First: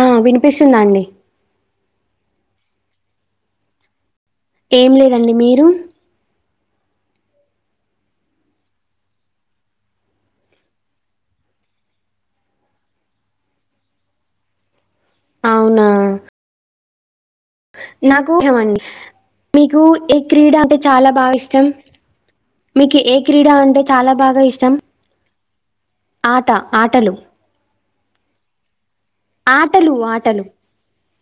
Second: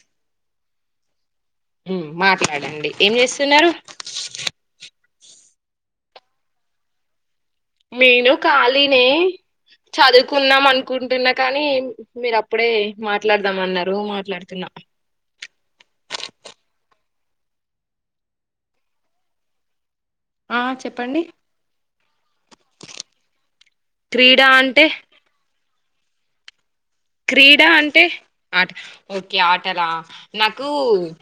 ఆ వినిపిస్తుందాఅండి మాట్లాడండి ఏం చేస్తున్నారు ఏం లేదండి మీరు నేను కాళి నే చదువుకుందం అనుకుంటున్నా కానీ మీరు అప్పుడే మాట్లాడదామ న్నారు మాట్లాడుతున్నా అవునా నాకు [unintelligible] మీకు ఏ క్రీడ ఆ అంటే చాలా చెప్పండి బాగా ఇష్టం మీకు ఏ క్రీడా అంటే చాలా క్రీడ బాగా ఇష్టం అంటే ఆట ఆటలు క్రీడా అంటే ఆట ఓకే ఆటలా ఆటలు ఆటలు నాకు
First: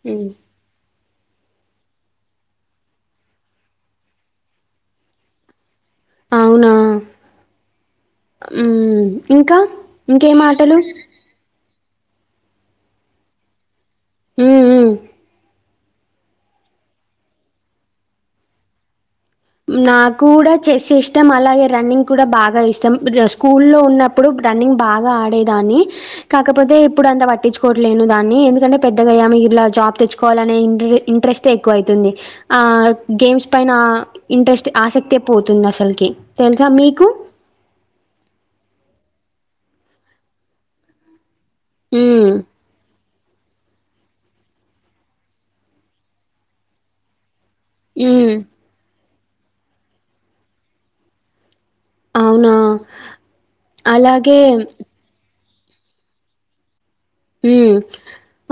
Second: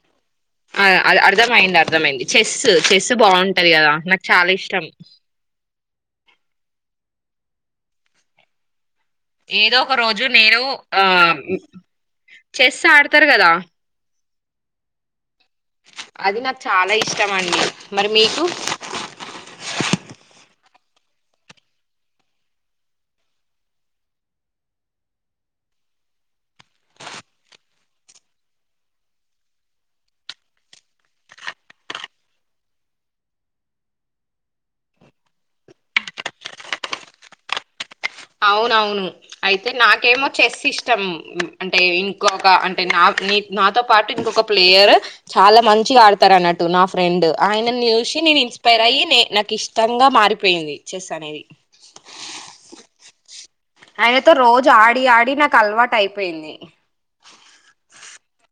హ్మ్. ఆ అ అర్థమయింది అర్థమయింది చెస్ చెస్ బాగుంటది కదా నాకు చాలా ఇష్టం అవునా హ్మ్ ఇంకా ఏదో ఒక రోజు ఇంకేం నేను ఆటలు? ఆ చెస్ ఆడతారు కదా హ్మ్ హ్మ్ అది నాకు చాలా ఇష్టం అండి మరి మీకు నాకు కూడా చెస్ ఇష్టం అలాగే రన్నింగ్ కూడా బాగా ఇష్టం స్కూల్ లో ఉన్నప్పుడు రన్నింగ్ బాగా ఆడేదాన్ని న్ని కాకపోతే ఇప్పుడు అంత పట్టించుకోవట్లేను దాన్ని ఎందుకంటే పెద్దగాయ్యాం మిలా జాబ్ తెచ్చుకోవాలినే ఇన్ ఇంట్రెస్టే ఎక్కువ అయితుంది ఆ గేమ్స్ పైన ఇంట్రెస్ట్ ఆసక్తే పోతుంది అసలకి తెలుసా మీకు అవునవును అయితే నాకేమో చెస్ ఇష్టం అంటే మ్మ్ ఇంకొక అంటే నా నీ నాతో పాటు ఇంకొక ప్లేయర్ చాలా మంచిగా ఆడతారు అన్నట్టు నా ఫ్రెండ్. ఆయన చూసి మ్మ్ ఇన్స్పైర్ అయ్యి నే నాకు ఇష్టంగా మారిపోయింది చెస్ అనేది. అవునా ఆయనతో అలాగే రోజు ఆడి ఆడి నాకు అలవాటు అయిపోయింది.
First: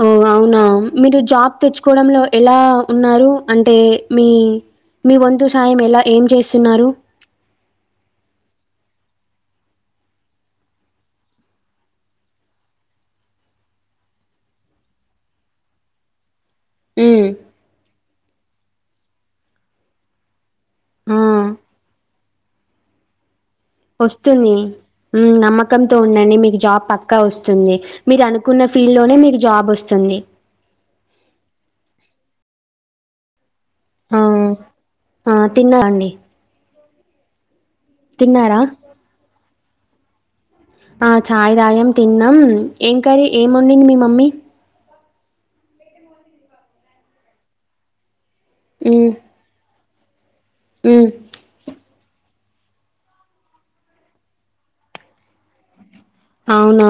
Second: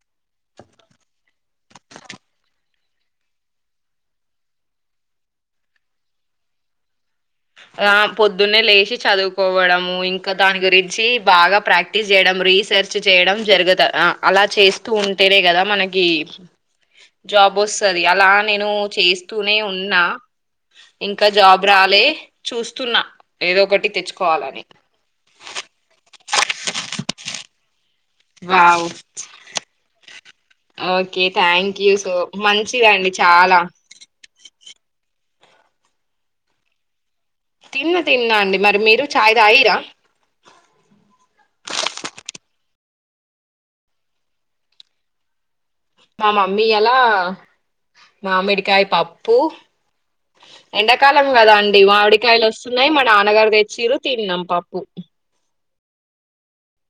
ఉమ్ అవునా మీరు జాబ్ తెచ్చుకోవడంలో ఎలా. ఉన్నారు అంటే మీ మీ వంతు సాయం ఎలా ఏం చేస్తున్నారు. ఆ పొద్దున్నే లేచి చదువుకోవడము ఇంకా దాని గురించి బాగా ప్రాక్టీస్ చేయడం. రీసెర్చ్ చేయడం జరుగుత అలా చేస్తూ ఉంటేనే కదా మనకి. ఉమ్ జాబ్ వస్తది అలా నేను చేస్తూనే ఉన్నా. ఆ ఇంకా జాబ్ రాలే చూస్తున్నా. ఏదో ఒకటి వస్తుంది తెచ్చుకోవాలని నమ్మకంతో ఉండండి మీకు జాబ్ పక్కా వస్తుంది. మీరు అనుకున్న వావ్ ఫీల్డ్ లోనే మీకు జాబ్ వస్తుంది. ఓకే థ్యాంక్ యూ సో మంచిదండి చాలా. అ ఆ తినరండి. జున్ను తిన్నా అండి మరి మీరు చాయ్ తాగిర్రా. ఆ చాయ్ తాగం అ తిన్నాం ఏం కరీ ఏముండింది మీ మమ్మీ. మా మమ్మీ ఈయాల మామిడికాయ ఉమ్ పప్పు. ఉమ్ ఎండకాలం కదా అండి మా అవిడి. కాయలు వస్తున్నాయి మా నాన్నగారు తెచ్చిరు తిన్నాం పప్పు. అవునా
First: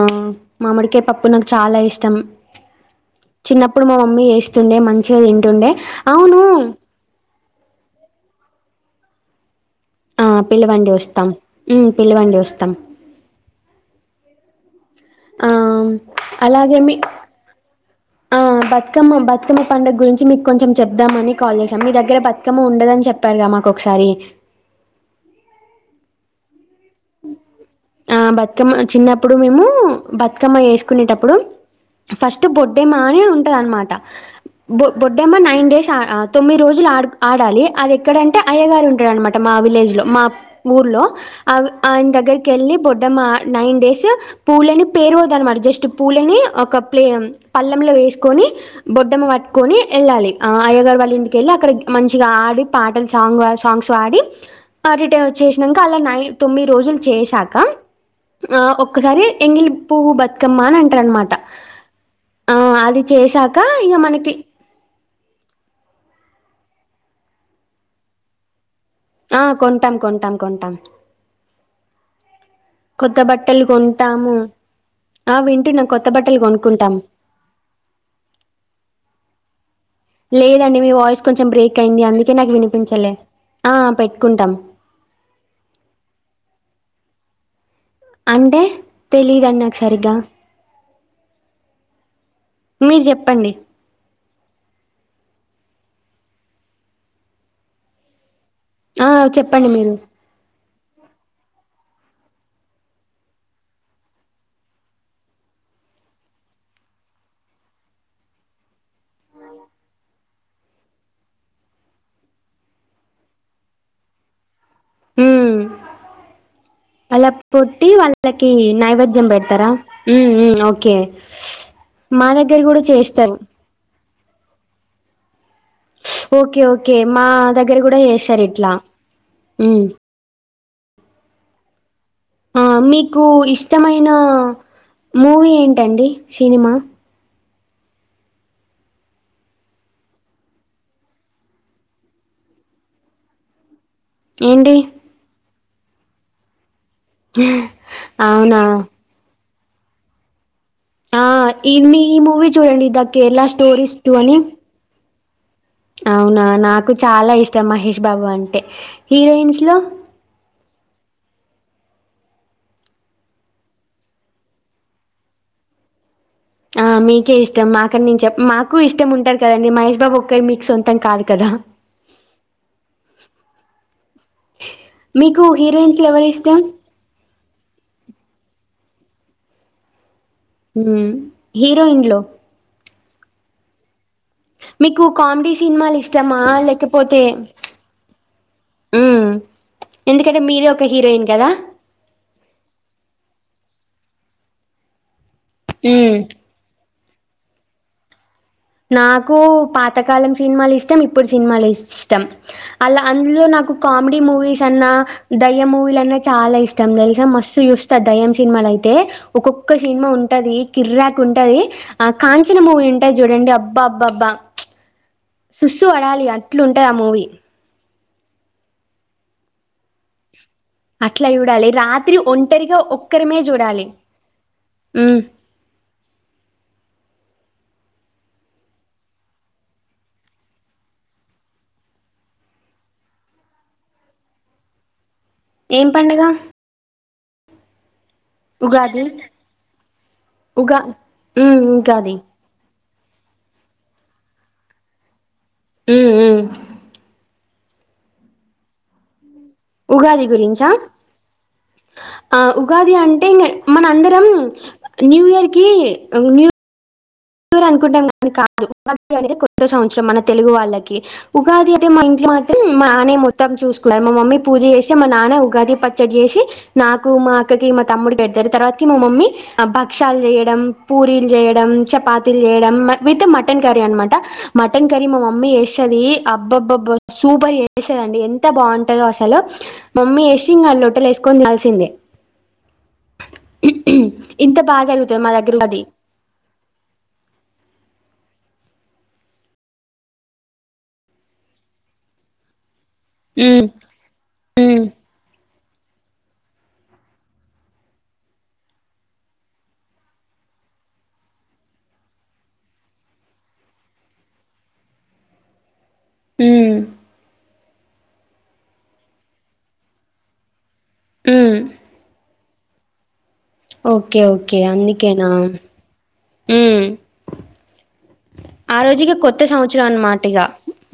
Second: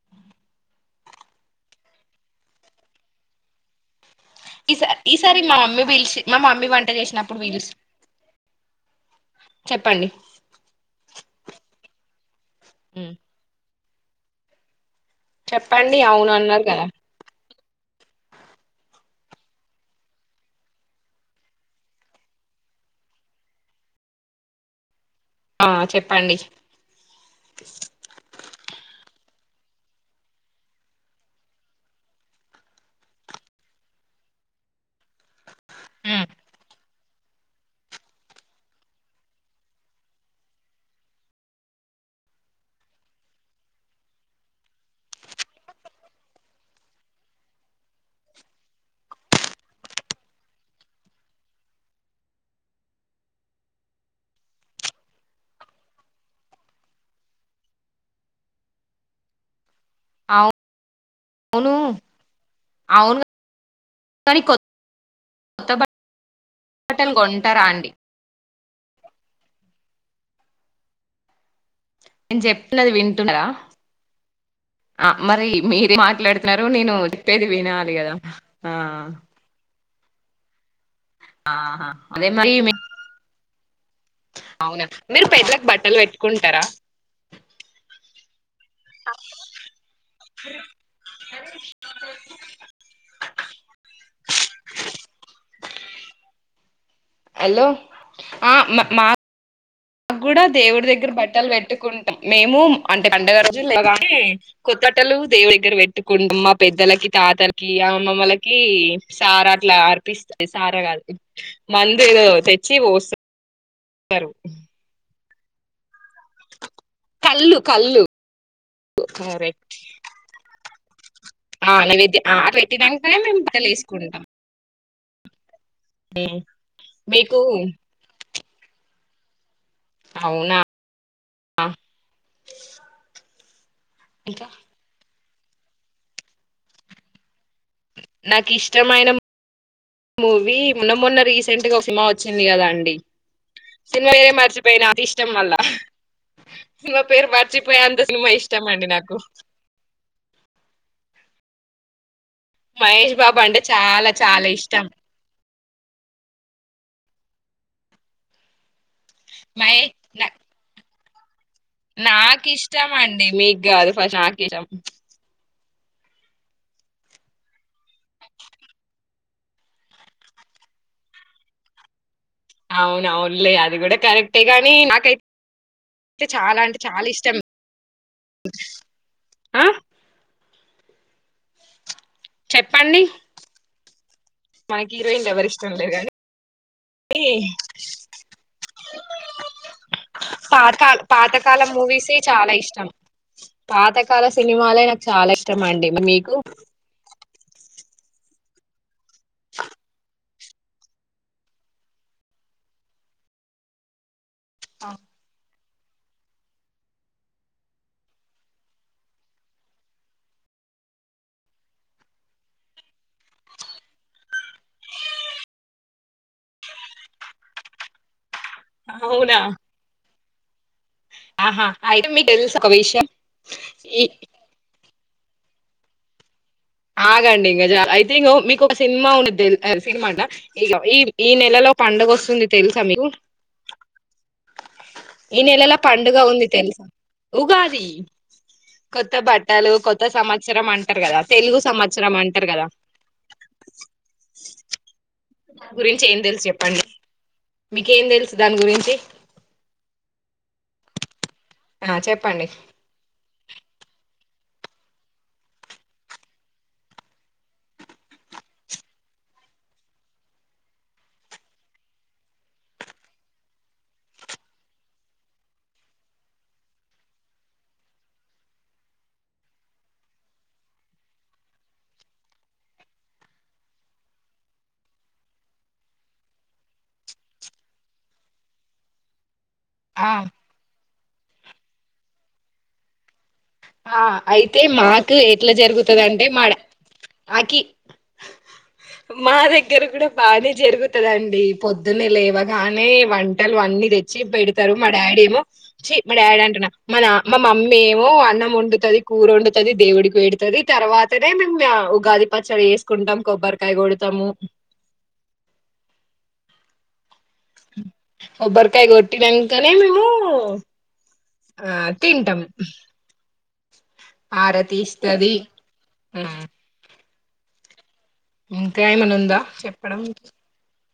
మామడికే పప్పు నాకు చాలా ఇష్టం చిన్నప్పుడు మా మమ్మీ. మమ్మీ చెస్తుండే ఈసా మంచిగా ఈసారి తింటుండే అవును. ఇప్పుడు. ఆ పిల్లవండి వస్తాం. ఉమ్ పిల్లివండి వస్తాం. ఉమ్, ఆ అవును చెప్పండి అన్నారు అలాగే కదా మీ అ. బతుకమ్మ బతుకమ్మ పండగ గురించి మీకు కొంచెం చెప్దామని కాల్ చేసాం మీ దగ్గర బతుకమ్మ ఉండదని చెప్పారుగాదా. మాకు ఒకసారి. ఆ చెప్పండి. ఆ బతుకమ్మ చిన్నప్పుడు మేము బతుకమ్మ వేసుకునేటప్పుడు. ఫస్ట్ బొడ్డెమ్మ అనే ఉంటది అనమాట బొ బొడ్డెమ్మ నైన్. డేస్ తొమ్మిది రోజులు ఆ. ఆడాలి అది ఎక్కడంటే అయ్యగారు ఉంటాడునమాట మా విలేజ్ లో మా ఊర్లో ఆ. ఆయన దగ్గరికి వెళ్ళి బొడ్డ మా నైన్ డేస్ పూలని పేరువదు అనమాట జస్ట్ పూలని ఒక. ప్లే పల్లెంలో వేసుకొని బొడ్డమ్మ పట్టుకొని వెళ్ళాలి అయ్యగారు వాళ్ళ ఇంటికెళ్ళి అక్కడ. మంచిగా ఆడి పాటలు సాంగ్ సాంగ్స్ ఆడి అ రిటైన్ వచ్చేసినాక అలా నై. తొమ్మిది రోజులు చేసాక ఆ ఒక్కసారి ఎంగిలి. పువ్వు బతుకమ్మ అని అంటారు అనమాట. అవును ఆ అది అవును చేసాక ఇగ మనకి. కానీ కొత్త కొత్త బటల్ కొంటరాండి. ఆ కొంటాం కొంటాం కొంటాం. నేను చెప్పినది కొత్త వింటున్నార. బట్టలు కొంటాము ఆ మరి వింటున్నా మీర కొత్త బట్టలు మాట్లాడుతున్నారు నేను కొనుక్కుంటాం తిప్పేది వినాలి కదా ఆ. లేదండి మీ వాయిస్ కొంచెం బ్రేక్ ఆహా అయింది అదే అందుకే నాకు మరి మీ- వినిపించలే ఆ పెట్. అవునా మీరు పెర్లకు బట్టలు పెట్టుకుంటారా. అంటే తెలీదండి నాకు సరిగ్గా. మీరు చెప్పండి హలో ఆ మా మ. ఆ చెప్పండి మీరు నా కూడా దేవుడి దగ్గర బట్టలు పెట్టుకుంట. మేము అంటే పండగ రోజులు కొత్తటలు దేవుడి దగ్గర పెట్టుకుంటా మా పెద్దలకి. తాతలకి ఆ అమ్మమ్మలకి సారా అట్లా అర్పిస్తాయి సారా కా మందు. తెచ్చి పోస్తస్తారు. హామ్. వాళ్ళ కళ్ళు పొట్టి కళ్ళు వాళ్ళకి నైవేద్యం కరెక్ట్ పెడతారా ఉ ఉ అవు కే ఆ నైవద అ పెట్టినంకనే మేము లేసుకుంటాం ఓకే ఓకే మా మీకు దగ్గర కూడా చేసారు ఇట్లా ఉ అవునా అ ఆ మీకు ఇష్టమైన ఇంకా మూవీ ఏంటండి సినిమా నాకు ఇష్టమైన మూవీ మొన్న మొన్న రీసెంట్గా ఒక సినిమా వచ్చింది కదా అండి సినిమాయే ఏంటి మర్చిపోయినా అది ఇష్టం వల్ల సినిమా పేరు మార్చిపోయంత సినిమా అవునా ఇష్టమండి నాకు ఆ ఇ మీ ఈ మూవి చూడండి ఇ మహేష్ బాబు కేరళ అంటే చాలా స్టోరీస్టు అని చాలా ఇష్టం. అవునా నాకు చాలా ఇష్టం మహేష్ బాబు అంటే హీరోయిన్స్ లో నాకిష్టం అండి మీకు కాదు ఫస్ట్ నాకు ఇష్టం ఆ మీకే ఇష్టం మాకని నేను చెప్ మాకు ఇష్టం ఉంటారు కదండి మహేష్ బాబు ఒక్కరి మీకు సొంతం కాదు కదా అవునవునులే అది కూడా కరెక్టే కాని నాకైతే మీకు హీరోయిన్స్ లో అయితే ఎవరు ఇష్టం చాలా అంటే చాలా ఇష్టం ఆ ఉ హీరోయిన్ లో చెప్పండి మనకి మీకు హీరోయిన్లు ఎవరు కామెడీ ఇష్టం లేరు సినిమాలు ఇష్టమా లేకపోతే కానీ ఉ పాతకాల పాతకాల మూవీసే చాలా ఇష్టం పాతకాల సినిమాలే నాకు చాలా ఇష్టం అండి మీకు నాకు పాతకాలం సినిమాలు ఇష్టం ఇప్పుడు సినిమా ఇష్టం అ అందులో నాకు కామెడి మూవీస్ అన్నా ధై ఏ మూవీలన్న చాలా ఇష్టం తెలుసా మస్తు చూస్త దెయ్యం సినిమాలు అయితే ఒక్కొక్క సినిమా ఉంటది కిర్రాక్ ఉంటది ఆ కాంచనా మూవీ ఉంటది చూడండి అప్ అబ్బా అబ్బా అబ్బా సుసు పడాలి అట్లు ఉంటాది ఆ మూవీ అవునా అట్లా ఆహా చూడాలి అయితే రాత్రి మీకు తెలుసు ఒక ఒంటరిగా విషయం ఒక్కరిమే చూడాలి ఈ ఉ ఆగండి ఇంకా జ మీకు ఒక సినిమా ఉంది సినిమా అంట ఇ ఈ ఈ నెలలో పండుగ వస్తుంది తెలుసా మీకు ఈ నెలలో పండుగ ఉంది తెలుసా ఉగాది ఉగాది కొత్త బట్టలు కొత్త సంవత్సరం ఉగా అంటారు కదా తెలుగు ఉమ్ ఉగాది సంవత్సరం అంటారు కదా గురించి ఉమ్ ఏం ఉమ్ తెలుసు చెప్పండి మీకేం తెలుసు దాని గురించి ఉగాది గురించా ఆ ఉగాది అంటే ఇ మనందరం న్యూ ఇయర్ కి న్యూ అనుకుంటాం కానీ కాదు ఉగాది అనేది కొత్త సంవత్సరం మన తెలుగు వాళ్ళకి ఉగాది అయితే మా ఇంట్లో మొత్తం మా నాన్న మొత్తం చూసుకునేది మా మమ్మీ పూజ చేసి మా నాన్న ఉగాది పచ్చడి చేసి నాకు మా అక్కకి మా తమ్ముడు పెడతారు తర్వాత మా మమ్మీ ఆ భక్షాలు చేయడం పూరీలు చేయడం చపా తీ చేయడం మటన్ కర్రీ అనమాట మటన్ కర్రీ మా మమ్మీ చేస్తది అబ్బబ్బ సూ ఊపర్ చేపిస్తదండి ఎంత బాగుంటదో అసలు ఆ మమ్మీ చేసి ఇంగ లొట్టలు ఏసుకొని తినాల్సిందే ఆ ఇంత అయితే బాగా మాకు జరుగుతుంది మా ఎట్లా దగ్గర అది జరుగుతది అంటే మాడ మాకి మా దగ్గర కూడా బానే జరుగుతదండి పొద్దున్న లేవగా నే వంటలు అన్నీ తెచ్చి పెడతారు మా డాడీ ఏమో చీ మా డాడీ అంటున్నా మన మా మమ్మీ ఏమో అన్నం వండుతది కూర వండుతది దేవుడికి పెడుతది తర్వాతనే మేము ఉగాది పచ్చడి చేసుకుంటం కొబ్బరి కొబ్బరి కాయ కొడతము మ్ కొబ్బరికాయ కొట్టినాంకనే మేము హ్మ్. ఆ తింటాం ఓకే ఓకే హారతి అందుకేనా ఇస్తది మ్ ఆ ఇంకా రోజు ఇగ ఏమన్నా ఉందా కొత్త సంవత్సరం చెప్పడం అనమాట ఇగ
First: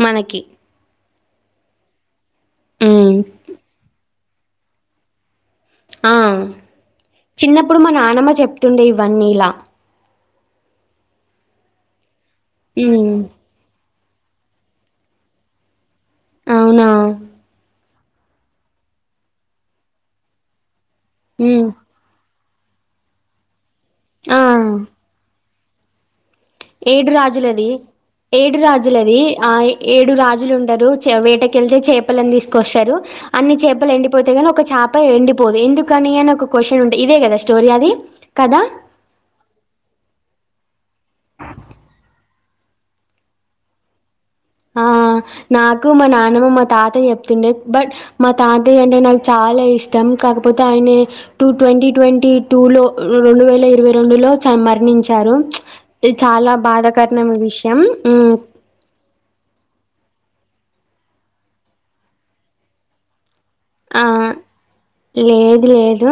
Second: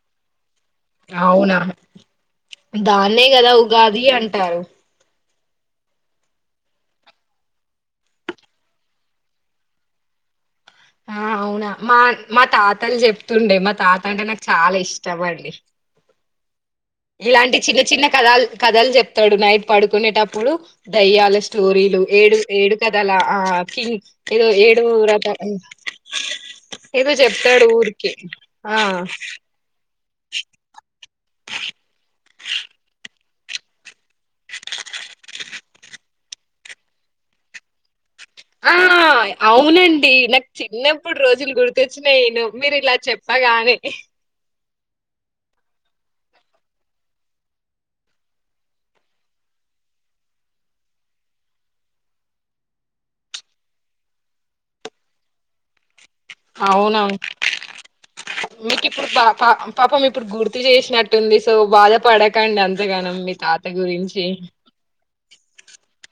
మనకి అవునా హ్మ్. దాన్నే కదా ఉగాది అంటారు ఆ చిన్నప్పుడు మా నానమ్మ చెప్తుండే ఇవన్నీ ఇలా ఆ అవునా మా మా తాతలు హ్మ్. చెప్తుండే మా తాత అంటే నాకు చాలా ఇష్టమండి అవునా? ఇలాంటి చిన్న చిన్న కథాలు కథల్ చెప్తాడు నైట్ పడుకునేటప్పుడు దయ్యాల హ్మ్. స్టోరీలు ఏడు ఏడు కథల ఆ కింగ్ ఆ! ఏదో ఏడు రథ [inaudible] ఏడు ఏదో చెప్తాడు రాజులది ఊరికే ఏడు ఆ రాజులది ఆ ఏడు రాజులు ఉంటరు చే వేట కెళ్తే చేపలని తీసుకొస్తారు అన్ని చేపలెండి పోతాయి గానీ ఒక చేప ఎండిపోదు ఎందుకని అని ఒక క్వశ్చన్ ఉండే ఇదే కదా స్టోరీ అది కదా? ఆ అవునండి నాక్ చిన్నప్పుడు రోజులు గుర్తొచ్చినయ్ ఎన్నో మీరు ఇలా చెప్పగానే ఆ నాకు మా నాన్నమ్మ మా తాతయ్య చెప్తుండే బట్ మా తాతయ్య అంటే నాకు చాలా ఇష్టం కాకపోతే ఆయనే టూ ట్వంటీ ట్వంటీ టూ లో రెండు వేల ఇరవై రెండు లో చ మరణించి చారు ఇది చాలా అవునవును బాధకరనమ విషయం మ్ మీకు ఇప్పుడు పా పా పాపం ఇప్పుడు గుర్తు చేసినట్టుంది సో బాధ పడకండి అంత గనం మీర్ ఆ లేదు లేదు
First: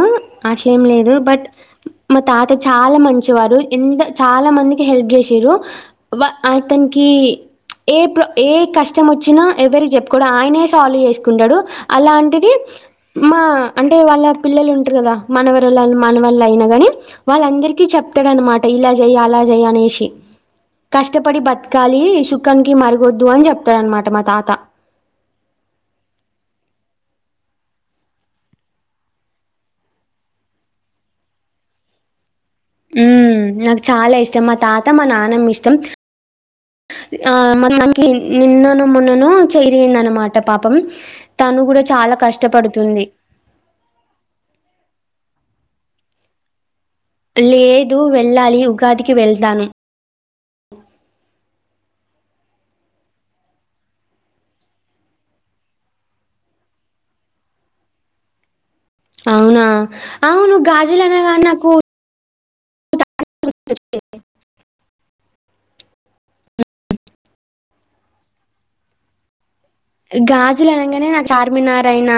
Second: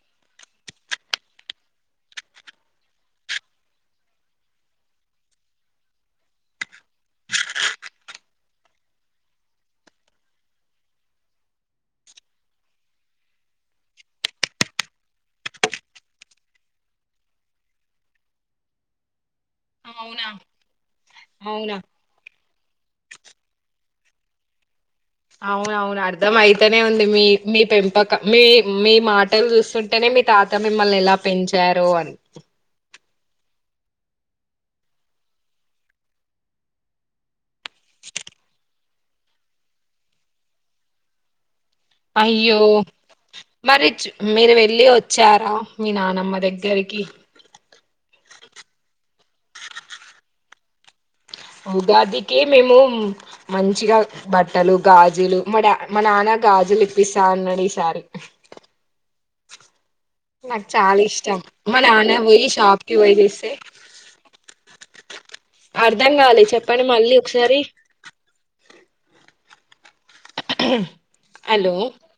అట్లేం లేదు బట్ మా తాత చాలా మంచివారు ఎంత చాలా మందికి హెల్ప్ జే సిరు వ అతనికి ఏ ప్ర ఏ కష్టం వచ్చినా ఎవరికి చెప్పుకోడు ఆయనే సాల్వ్ చేసుకుంటాడు అలాంటి ది మా అంటే వాళ్ళ పిల్లలు ఉంటారు కదా మనవరాళ్లు మనవళ్ళయినా గాని వాళ్ళందరికీ చెప్ ప్తాడు అనమాట ఇలా జెయ్యాల జేయ్ అనేసి అవునా కష్టపడి అవునా బతకాలి సుఖం కి మరగొద్దు అని చెప్తాడనమా ట మా తాత అవునవును అర్ధం అయితనే ఉంది మీ మీ పెంపకం మీ మీ మాటలు చూస్తుంటేనే మీ తాత మిమ్మల్ని ఎలా పెంచారో అని మ్ నాకు చాలా ఇష్టం మా తాత మా నానమ్మ ఇష్టం ఆ మా నాన్నమ్మ కి నిన్ననో మొన్ననో చెయ్యిరిగిందనమాట పాపం తను కూడా చాలా అయ్యో కష్టపడుతుంది మరి చు మీరు వెళ్ళి వ వచ్చారా మీ నానమ్మ దగ్గరికి లేదు వెళ్ళాలి ఉగాదికి వెళ్తాను ఉగాదికే మేము మంచిగా బట్టలు గాజులు మా డా మా నాన్న గా జులు లిప్పిస్తా అన్నడు ఈ సారి అవునా అవును నాకు చాలా గాజులు ఇష్టం అనగానే నాకు మా నాన్న ఒయి షాప్కి ఓయి తెస్తే అర్ధం గాలే చెప్పండి మళ్ళీ ఒకసారి గాజులు అనంగానే నా హలో చార్మినార్ అయినా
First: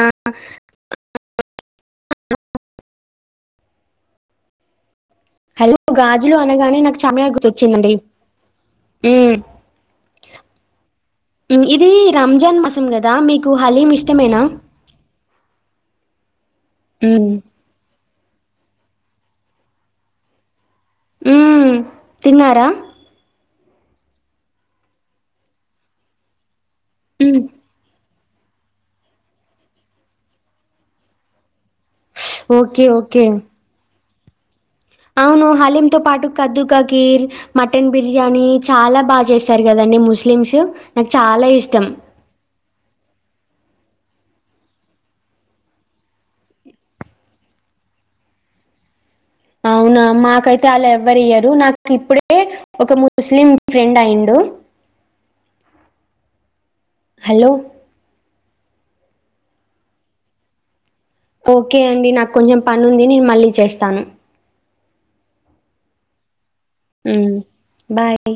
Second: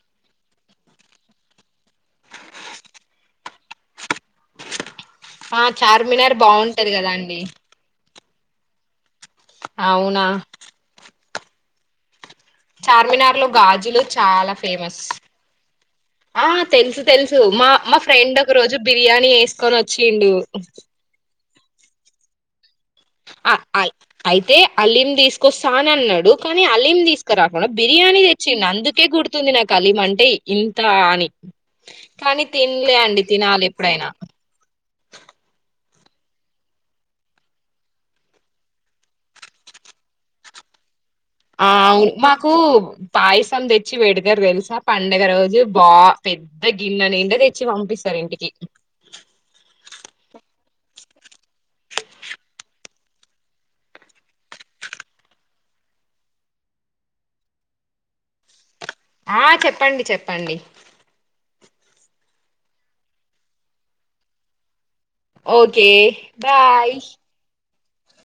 ఆ హలో చార్మినార్ గాజులు అనగానే బాగుంటది నాకు కదా చామినర్ అండి గుర్తొచ్చిందండి అవునా ఇది రంజాన్ మాసం కదా చార్మినార్ లో మీకు హలీం గాజులు ఇష్టమేనా చాలా ఫేమస్ ఆ తెల్సు ఉమ్ తెల్సు మా మ ఫ్రెండ్ ఒక రోజు బిర్యానీ జేసుకోనొచ్చిండు మ్మ్ తిన్నారా అయితే అలీం తీసుకొస్తా అనన్నాడు అలీం తీసుకో ఉమ్ రాకుండా బిర్యానీ చిన్ అందుకే గుర్తుంది నాక్ అలీం అంటే ఇంత అని కానీ ఓకే తిన్లే అండి ఓకే తినాలి ఎప్పుడైనా అవును హలీమ్ తో పాటు కద్దు కా ఖీర్ మటన్ బిర్యానీ చాలా బా చేశారు గదా ముస్లింస్ అ అవున్ మాకు బాయిస్ తెచ్చి పెడతరు తెలుసా పండుగ రోజు బా పెద్ద గిన్నె నిండా తెచ్చి పంపిస్తారు ఇంటికి అవునా మాకైతే అలా ఎవ్వరియ్యరు నాకు ఇప్పుడే ఒక ముస్లిం ఫ్రెండ్ అయిండు ఉ హలో ఆ చెప్పండి చెప్పండి ఓకే అండి నాకు కొంచెం పని ఉంది నేను మళ్ళీ చేస్తాను ఓకే బాయ్ ఉమ్ బాయ్